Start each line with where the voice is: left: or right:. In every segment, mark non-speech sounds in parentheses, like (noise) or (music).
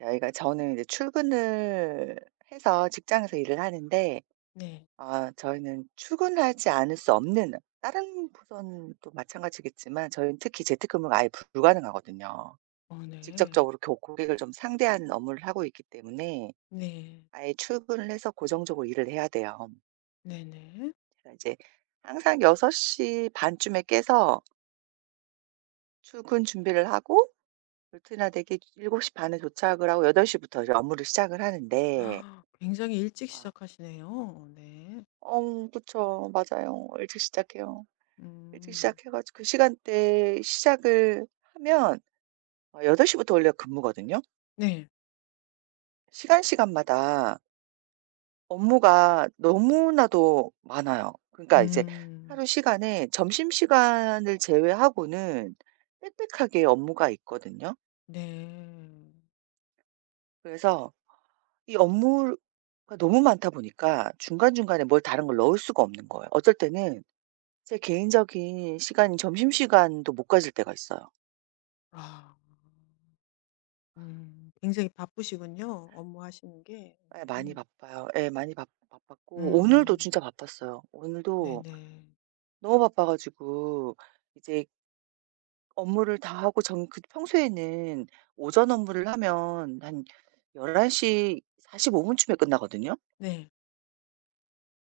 right: 저희가 저는 이제 출근을 해서 직장에서 일을 하는데,
left: 네.
right: 아 저희는 출근하지 않을 수 없는, 다른 부서도 마찬가지겠지만 저희는 특히 재택근무가 아예 불가능하거든요.
left: 어 네.
right: 직접적으로 고 고객을 좀 상대하는 업무를 하고 있기 때문에
left: 네.
right: 아예 출근을 해서 고정적으로 일을 해야 돼요.
left: 네네.
right: 그래서 이제 항상 6시 반 쯤에 깨서 출근 준비를 하고, 루틴화되게 7시 반에 도착을 하고 8시 부터 이제 업무를 시작을 하는데,
left: 아, 굉장히 일찍
right: 아,
left: 시작하시네요. 네.
right: 어 그쵸. 맞아요. 일찍 시작해요. 일찍
left: 음.
right: 시작해 가지고 그 시간대에 시작을 하면, 어8시 부터 원래 근무거든요.
left: 네.
right: 시간마다 업무가 너무나도 많아요. 그러니까 이제
left: 음.
right: 하루 시간에 점심시간을 제외하고는 빽빽하게 업무가 있거든요.
left: 네.
right: 그래서 이 업무가 너무 많다 보니까 중간중간에 뭘 다른 걸 넣을 수가 없는 거예요. 어쩔 때는 제 개인적인 시간인 점심시간도 못 가질 때가 있어요.
left: 아. 음. 굉장히 바쁘시군요. 업무하시는 게.
right: 예, 많이
left: 음.
right: 바빠요. 예 많이 바 바빴고, 오늘도
left: 음.
right: 진짜 바빴어요. 오늘도
left: 네네.
right: 너무 바빠 가지고 이제 업무를 다 하고, 전 그 평소에는 오전 업무를 하면 한1사4 5 분쯤에 끝나거든요.
left: 네.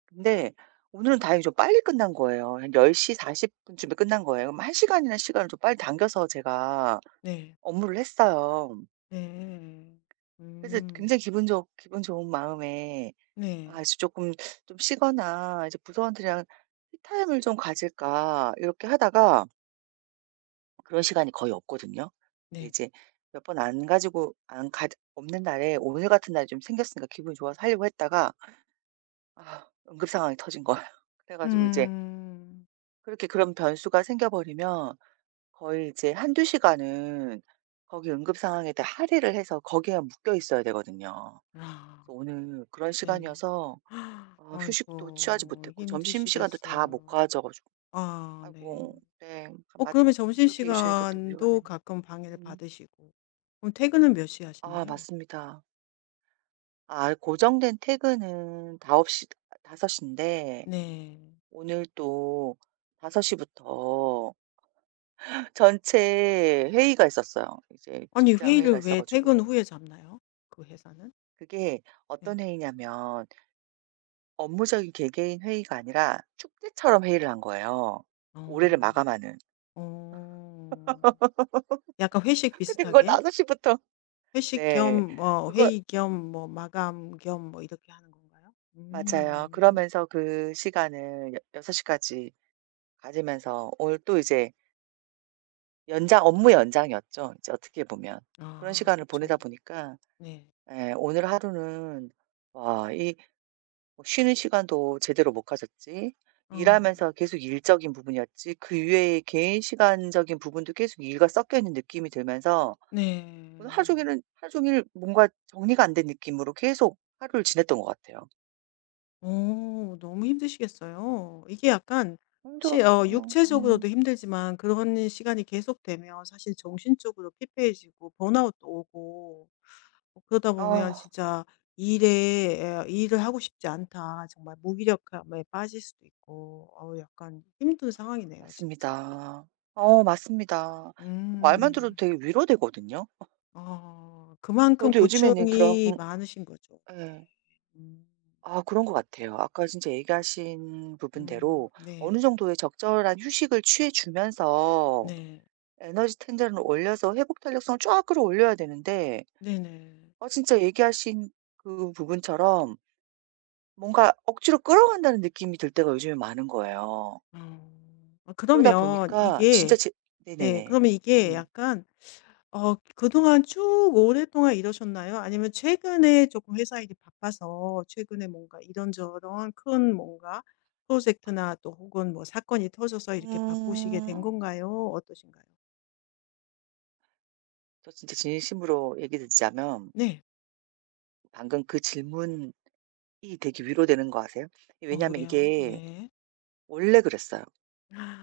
right: 근데 오늘은 다행히 좀 빨리 끝난 거예요. 한 10:40 분쯤에 끝난 거예요. 그럼 1 시간이나 시간을 좀 빨리 당겨서 제가
left: 네.
right: 업무를 했어요.
left: 네.
right: 그래서
left: 음.
right: 굉장히 기분 좋은 마음에, 아
left: 네.
right: 이제 조금 좀 쉬거나 이제 부서원들이랑 티타임을 좀 가질까 이렇게 하다가, 그런 시간이 거의 없거든요. 근데
left: 네.
right: 이제 몇 번 안 가지고 안 가 없는 날에 오늘 같은 날이 좀 생겼으니까 기분이 좋아서 하려고 했다가, 아 응급 상황이 터진 거예요. (laughs) 그래 가지고 이제
left: 음.
right: 그렇게, 그런 변수가 생겨 버리면 거의 이제 한두 시간은 거기 응급 상황에다 할애를 해서 거기에 묶여 있어야 되거든요.
left: 아.
right: 그래서 오늘 그런
left: 네네.
right: 시간이어서, 어, 휴식도 취하지
left: 아이고
right: 못했고 점심시간도 다 못
left: 힘드시겠어요.
right: 가져 가지고.
left: 아 네.
right: 아이고 네. 그
left: 어
right: 맞
left: 그러면
right: 맞습니다. 그렇게 얘기해 주시니까 또 위로가
left: 점심시간도
right: 되네요.
left: 가끔 방해를
right: 음.
left: 받으시고 그럼 퇴근은 몇 시에
right: 아
left: 하시나요?
right: 맞습니다. 아 고정된 퇴근은 다섯 시5시 인데,
left: 네.
right: 오늘 또5시 부터 (laughs) 전체 회의가 있었어요. 이제
left: 아니
right: 직장 회의가
left: 회의를
right: 있어
left: 왜 퇴근
right: 가지고.
left: 후에 잡나요? 그 회사는?
right: 그게 어떤
left: 네.
right: 회의냐면, 업무적인 개개인 회의가 아니라 축제처럼 회의를 한 거예요, 올해를
left: 어.
right: 마감하는.
left: 어. 약간 회식
right: 근데 그걸
left: 비슷하게?
right: 5시 부터.
left: 회식
right: 네.
left: 겸 뭐
right: 그거
left: 회의 겸 뭐 마감 겸 뭐 이렇게 하는 건가요?
right: 맞아요.
left: 음. 음.
right: 그러면서 그 시간을 여 6 시까지 가지면서 오늘 또 이제 연장, 업무 연장이었죠, 이제 어떻게 보면. 그런
left: 아
right: 시간을 보내다
left: 그쵸.
right: 보니까
left: 네.
right: 예, 오늘 하루는 '와 이뭐 쉬는 시간도 제대로 못 가졌지.
left: 어.
right: 일하면서 계속 일적인 부분이었지. 그 이외의 개인 시간적인 부분도 계속 일과 섞여 있는 느낌이 들면서 오늘 하루
left: 네.
right: 종일은, 하루 종일 뭔가 정리가 안 된 느낌으로 계속 하루를 지냈던 것 같아요.'
left: 어 너무 힘드시겠어요. 이게 약간 시 어
right: 힘들었어요. 음.
left: 육체적으로도 힘들지만 그런 시간이 계속되면 사실 정신적으로 피폐해지고 번아웃도 오고 어 그러다 보면
right: 아
left: 진짜 일에 '일을 하고 싶지 않다.' 정말 무기력함에 빠질 수도 있고 어우 약간 힘든 상황이네요 진짜.
right: 맞습니다. 어 맞습니다. 그 말만 들어도
left: 음.
right: 되게 위로되거든요.
left: 어 그만큼
right: 저도 요즘에는 그런,
left: 고충이 많으신 거죠.
right: 예.
left: 네. 음.
right: 아 그런 것 같아요. 아까 진짜 얘기하신
left: 음.
right: 부분대로
left: 네.
right: 어느 정도의 적절한 휴식을 취해 주면서
left: 네.
right: 에너지 텐션을 올려서 회복 탄력성을 쫙 끌어올려야 되는데,
left: 네네.
right: 아 진짜 얘기하신 그 부분처럼 뭔가 억지로 끌어간다는 느낌이 들 때가 요즘에 많은 거예요.
left: 어. 아
right: 그러다
left: 그러면
right: 보니까 진짜
left: 이게
right: 제,
left: 네
right: 네네네.
left: 그러면 이게
right: 음.
left: 약간 어 그동안 쭉 오랫동안 이러셨나요? 아니면 최근에 조금 회사 일이 바빠서 최근에 뭔가 이런저런 큰 뭔가 프로젝트나 또 혹은 뭐 사건이 터져서 이렇게 바쁘시게 된
right: 음.
left: 건가요? 어떠신가요?
right: 저 진짜 진심으로 얘기 드리자면,
left: 네.
right: 방금 그 질문이 되게 위로되는 거 아세요?
left: 어
right: 왜냐하면
left: 왜요?
right: 이게
left: 네.
right: 원래 그랬어요.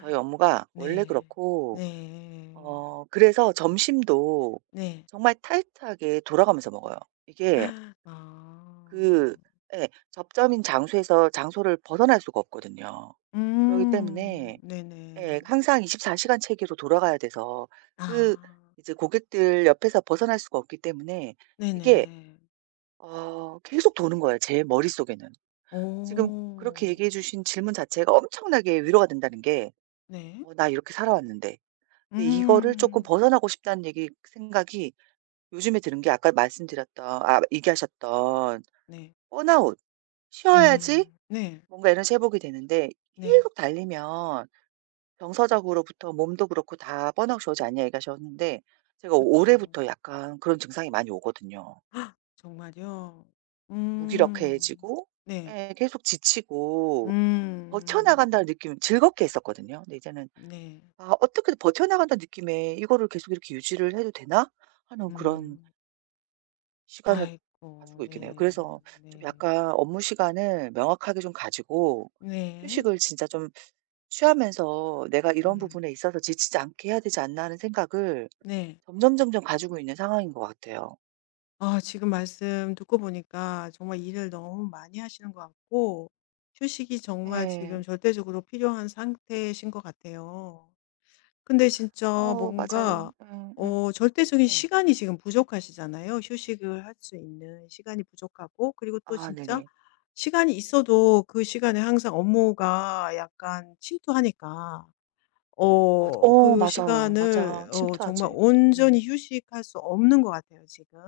right: 저희 업무가 원래
left: 네.
right: 그렇고,
left: 네.
right: 어 그래서 점심도
left: 네.
right: 정말 타이트하게 돌아가면서 먹어요. 이게
left: 아.
right: 그, 예, 접점인 장소에서 장소를 벗어날 수가 없거든요. 그러기
left: 음.
right: 때문에
left: 네네.
right: 예, 항상 24 시간 체계로 돌아가야 돼서 그,
left: 아.
right: 이제 고객들 옆에서 벗어날 수가 없기 때문에 이게
left: 네네.
right: 어 계속 도는 거예요, 제 머릿속에는. 지금 그렇게
left: 오오.
right: 얘기해 주신 질문 자체가 엄청나게 위로가 된다는 게,
left: 네.
right: '어 나 이렇게 살아왔는데.' 근데 이거를 조금
left: 음.
right: 벗어나고 싶다는 얘기, 생각이 요즘에 드는 게 아까 말씀드렸던, 아 얘기하셨던
left: 네.
right: 번아웃. 쉬어야지
left: 음. 네.
right: 뭔가 에너지 회복이 되는데
left: 네.
right: 계속 달리면 정서적으로부터 몸도 그렇고 다 번아웃이 오지 않냐 얘기하셨는데, 제가
left: 그
right: 올해부터 약간 그런 증상이 많이 오거든요.
left: 아 정말요? 음.
right: 무기력해지고,
left: 네.
right: 예 계속 지치고,
left: 음.
right: 버텨나간다는 느낌 즐겁게 했었거든요. 근데 이제는
left: 네.
right: '아 어떻게든 버텨나간다는 느낌에 이거를 계속 이렇게 유지를 해도 되나?' 하는 그런
left: 음.
right: 시간을
left: 아이고.
right: 가지고 있긴 해요.
left: 네.
right: 그래서 좀
left: 네.
right: 약간 업무 시간을 명확하게 좀 가지고
left: 네.
right: 휴식을 진짜 좀 취하면서 '내가 이런
left: 음.
right: 부분에 있어서 지치지 않게 해야 되지 않나.' 하는 생각을
left: 네.
right: 점점점점 가지고 있는 상황인 것 같아요.
left: 아 지금 말씀 듣고 보니까 정말 일을 너무 많이 하시는 것 같고 휴식이 정말 지금
right: 예.
left: 절대적으로 필요한 상태이신 것 같아요. 근데 진짜
right: 어 맞아요.
left: 뭔가
right: 예예
left: 어 절대적인
right: 예. 예.
left: 시간이 지금 부족하시잖아요. 휴식을 할 수 있는 시간이 부족하고 그리고 또
right: 아
left: 진짜
right: 네네.
left: 시간이 있어도 그 시간에 항상 업무가 약간 침투하니까
right: 맞
left: 어
right: 어
left: 그
right: 맞아요. 맞아.
left: 시간을 어 정말
right: 침투하지. 음.
left: 온전히 휴식할 수 없는 것 같아요, 지금.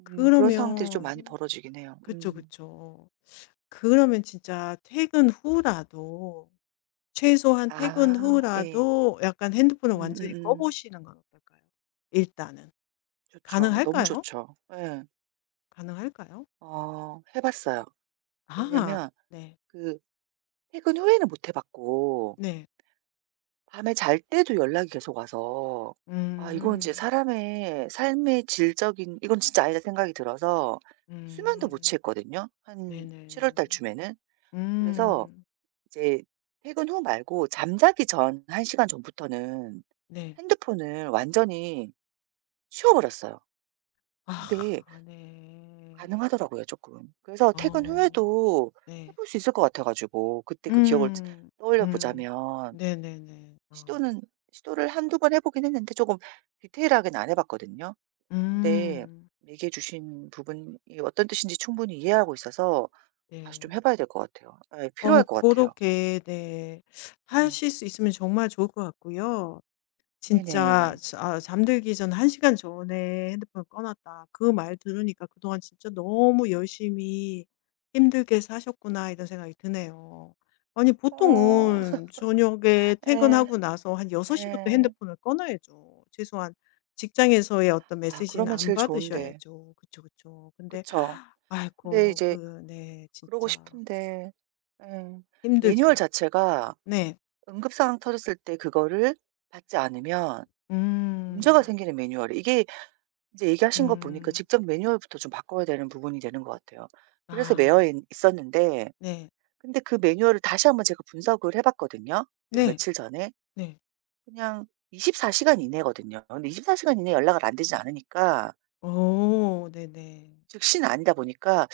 right: 음, 그런 상황들이 좀
left: 그러면
right: 많이 벌어지긴 해요.
left: 그쵸,
right: 음.
left: 그쵸. 그러면 진짜 퇴근 후라도 최소한 퇴근
right: 아 예.
left: 후라도 약간 핸드폰을 완전히 꺼
right: 음음음.
left: 보시는 건 어떨까요? 일단은.
right: 좋죠. 너무
left: 가능할까요?
right: 좋죠. 예.
left: 가능할까요?
right: 어 해 봤어요.
left: 아
right: 왜냐면
left: 네.
right: 그, 퇴근 후에는 못해 봤고,
left: 네.
right: 밤에 잘 때도 연락이 계속 와서 아 이건 이제
left: 음.
right: 사람의 삶의 질적인, 이건 진짜 아니다 생각이 들어서 수면도 못
left: 음.
right: 취했거든요, 한 7월
left: 네네.
right: 달쯤에는. 그래서
left: 음.
right: 이제 퇴근 후 말고 잠자기 전 1 시간 전부터는
left: 네.
right: 핸드폰을 완전히 쉬어버렸어요. 근데
left: 아 네.
right: 가능하더라고요 조금. 그래서 퇴근
left: 어
right: 후에도 해
left: 네.
right: 볼 수 있을 것 같아 가지고 그때 그 기억을
left: 음.
right: 떠올려
left: 음.
right: 보자면,
left: 네네네. 아.
right: 시도는, 시도를 한두 번 해 보긴 했는데 조금 디테일하게는 안 해 봤거든요. 근데
left: 음.
right: 얘기해 주신 부분이 어떤 뜻인지 충분히 이해하고 있어서 다시 좀
left: 네.
right: 해 봐야 될 것 같아요. 아, 예 필요할
left: 어
right: 것
left: 그렇
right: 같아요.
left: 게 네
right: 예.
left: 하실 수 있으면 정말 좋을 것 같고요. 진짜
right: 네네.
left: 자 아 잠들기 전 1 시간 전에 핸드폰을 꺼 놨다. 그 말 들으니까 '그동안 진짜 너무 열심히 힘들게 사셨구나.' 이런 생각이 드네요. 아니
right: 어.
left: 보통은 저녁에
right: 에...
left: 퇴근하고 나서 한 6 시부터
right: 에...
left: 핸드폰을 꺼 놔야죠. 최소한 직장에서의 어떤
right: 아
left: 메시지는
right: 그러면
left: 안
right: 제일 좋은데.
left: 받으셔야죠. 그쵸, 그쵸. 근데
right: 그쵸. 근데
left: 아이고
right: 이제
left: 그네
right: 그러고
left: 진짜
right: 싶은데, 음, 매뉴얼
left: 힘들죠.
right: 자체가
left: 네.
right: 응급 상황 터졌을 때 그거를 받지 않으면 문제가
left: 음.
right: 생기는 매뉴얼이, 이게 이제 얘기하신 거 보니까
left: 음.
right: 직접 매뉴얼부터 좀 바꿔야 되는 부분이 되는 것 같아요. 그래서 매여
left: 아.
right: 있 있었는데,
left: 네.
right: 근데 그 매뉴얼을 다시 한번 제가 분석을 해 봤거든요, 요
left: 네.
right: 며칠 전에.
left: 네.
right: 그냥 24 시간 이내거든요. 근데 24 시간 이내 연락을 안 되지 않으니까,
left: 어 네네.
right: 즉시는 아니다 보니까,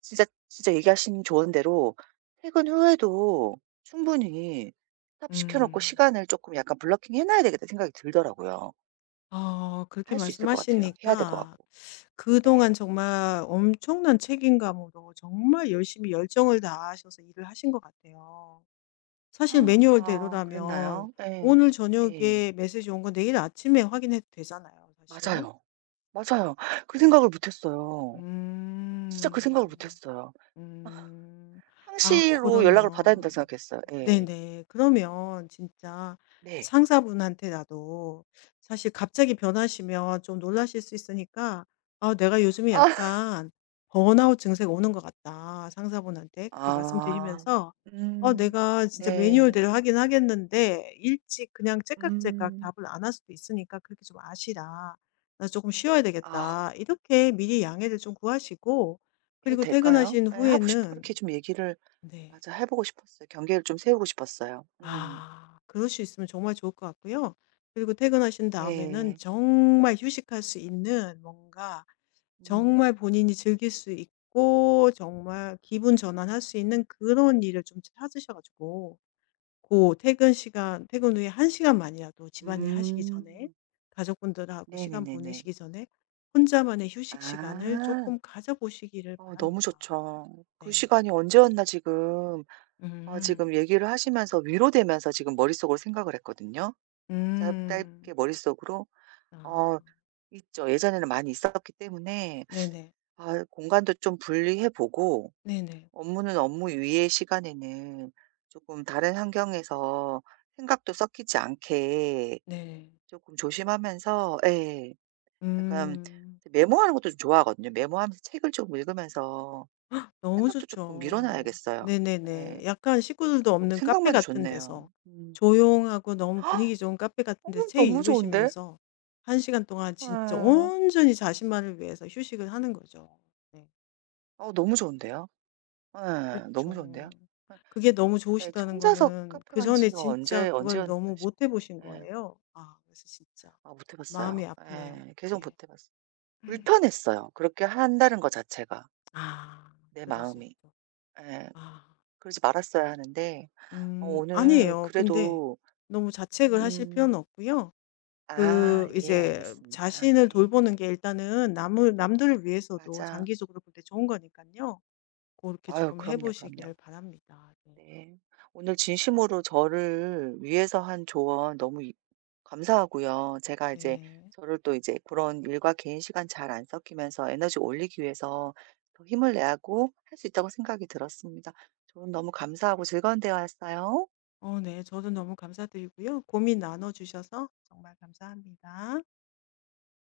right: 진짜 진짜 얘기하신 조언 대로 퇴근 후에도 충분히 스톱 시켜 놓고
left: 음.
right: 시간을 쪼끔 약간 블러킹 해 놔야 되겠다 생각이 들더라고요.
left: 아 그렇게
right: 할 수 있을 것 같아요. 해야 될 것
left: 말씀하시니까
right: 같고. 예.
left: 그동안 정말 엄청난 책임감으로 정말 열심히 열정을 다하셔서 일을 하신 것 같아요. 사실
right: 아
left: 매뉴얼대로라면
right: 그랬나요? 예.
left: 오늘
right: 예.
left: 저녁에 메시지 온 거 내일 아침에 확인해도 되잖아요, 사실.
right: 맞아요. 맞아요. 그 생각을 못 했어요. 진짜 그 생각을 못
left: 음.
right: 했어요.
left: 음. 아
right: 상시로 연락을 받아야 된다고
left: 그러면
right: 생각했어요. 예.
left: 네네. 그러면 진짜
right: 네.
left: 상사분한테라도 사실 갑자기 변하시면 좀 놀라실 수 있으니까 "아 내가 요즘에
right: 아.
left: 약간 번아웃 증세가 오는 것 같다." 상사분한테 그렇게
right: 아.
left: 말씀드리면서 "어
right: 음.
left: 내가 진짜
right: 네.
left: 매뉴얼대로 하긴 하겠는데 일찍 그냥 째깍째깍
right: 음.
left: 답을 안 할 수도 있으니까 그렇게 좀 아시라. 나 조금 쉬어야
right: 아.
left: 되겠다." 이렇게 미리 양해를 좀 구하시고
right: 해도
left: 그리고
right: 될까요?
left: 퇴근하신
right: 예 하고 싶,
left: 후에는
right: 그렇게 좀 얘기를,
left: 네.
right: 맞아 해 보고 싶었어요. 경계를 좀 세우고 싶었어요. 음.
left: 아. 그럴 수 있으면 정말 좋을 것 같고요. 그리고 퇴근하신 다음에는
right: 네.
left: 정말 휴식할 수 있는 뭔가
right: 음.
left: 정말 본인이 즐길 수 있고 정말 기분 전환할 수 있는 그런 일을 좀 찾으셔 가지고 고 퇴근 시간 퇴근 후에 한 시간만이라도 집안일 하시기 전에
right: 음.
left: 가족분들하고 시간
right: 네네네네.
left: 보내시기 전에 혼자만의 휴식 시간을
right: 아.
left: 조금 가져 보시기를
right: 어 너무
left: 바랍니다.
right: 좋죠. 그
left: 네.
right: 시간이 언제였나 지금, 아 지금
left: 음.
right: 얘기를 하시면서 위로되면서 지금 머릿속으로 생각을 했거든요. 짧 짧게,
left: 음.
right: 머릿속으로.
left: 아.
right: 어 있죠. 예전에는 많이 있었기 때문에,
left: 네네.
right: 아 공간도 좀 분리해 보고,
left: 네네.
right: 업무는 업무 위의 시간에는 조금 다른 환경에서 생각도 섞이지 않게
left: 네.
right: 조금 조심하면서, 예 약간,
left: 음.
right: 메모하는 것도 좀 좋아하거든요. 메모하면서 책을 좀 읽으면서
left: 너무
right: 생각도 조금 밀어
left: 좋죠.
right: 놔야겠어요. 예.
left: 네네네. 약간 식구들도
right: 너무
left: 없는
right: 생각만
left: 카페
right: 해도
left: 같은
right: 좋네요.
left: 데서
right: 음.
left: 조용하고 너무 분위기 좋은 카페 같은
right: 어
left: 데서 책
right: 너무 좋은데?
left: 읽으시면서 한 시간 동안 진짜
right: 예.
left: 온전히 자신만을 위해서 휴식을 하는 거죠. 네.
right: 어 너무 좋은데요? 예. 너무 좋은데요?
left: 그쵸. 그게 너무
right: 예. 예, 저
left: 좋으시다는
right: 혼자서
left: 거는
right: 카페 간
left: 그전에
right: 지가
left: 진짜
right: 언제,
left: 그걸
right: 언제였나
left: 너무 못 해
right: 싶어요.
left: 보신
right: 예.
left: 거예요. 아 그래서 진짜
right: 아 못 해
left: 마음이
right: 봤어요.
left: 아프네요.
right: 예. 계속
left: 네.
right: 못해 봤어요. 불편했어요. 그렇게 한다는 것 자체가
left: 아
right: 내
left: 그럴 수
right: 마음이.
left: 있죠.
right: 예.
left: 아.
right: 그러지 말았어야 하는데. 어
left: 음.
right: 오늘
left: 아니에요. 근데
right: 그래도,
left: 너무 자책을 하실 필요는
right: 음,
left: 없고요.
right: 아
left: 그
right: 예
left: 이제
right: 알겠습니다.
left: 자신을
right: 예.
left: 돌보는 게 일단은 남을 남들을 위해서도
right: 맞아.
left: 장기적으로 볼 때 좋은 거니까요 그렇게
right: 아유
left: 조금 해
right: 그럼요, 그럼요.
left: 보시기를 바랍니다. 네.
right: 네. 오늘 진심으로 저를 위해서 한 조언 너무 이, 감사하고요. 제가 이제
left: 네.
right: 저를 또 이제 그런 일과 개인 시간 잘 안 섞이면서 에너지 올리기 위해서 더 힘을 내야고 할 수 있다고 생각이 들었습니다. 조언 너무 감사하고 즐거운 대화였어요.
left: 어 네. 저도 너무 감사드리고요. 고민 나눠 주셔서 정말 감사합니다.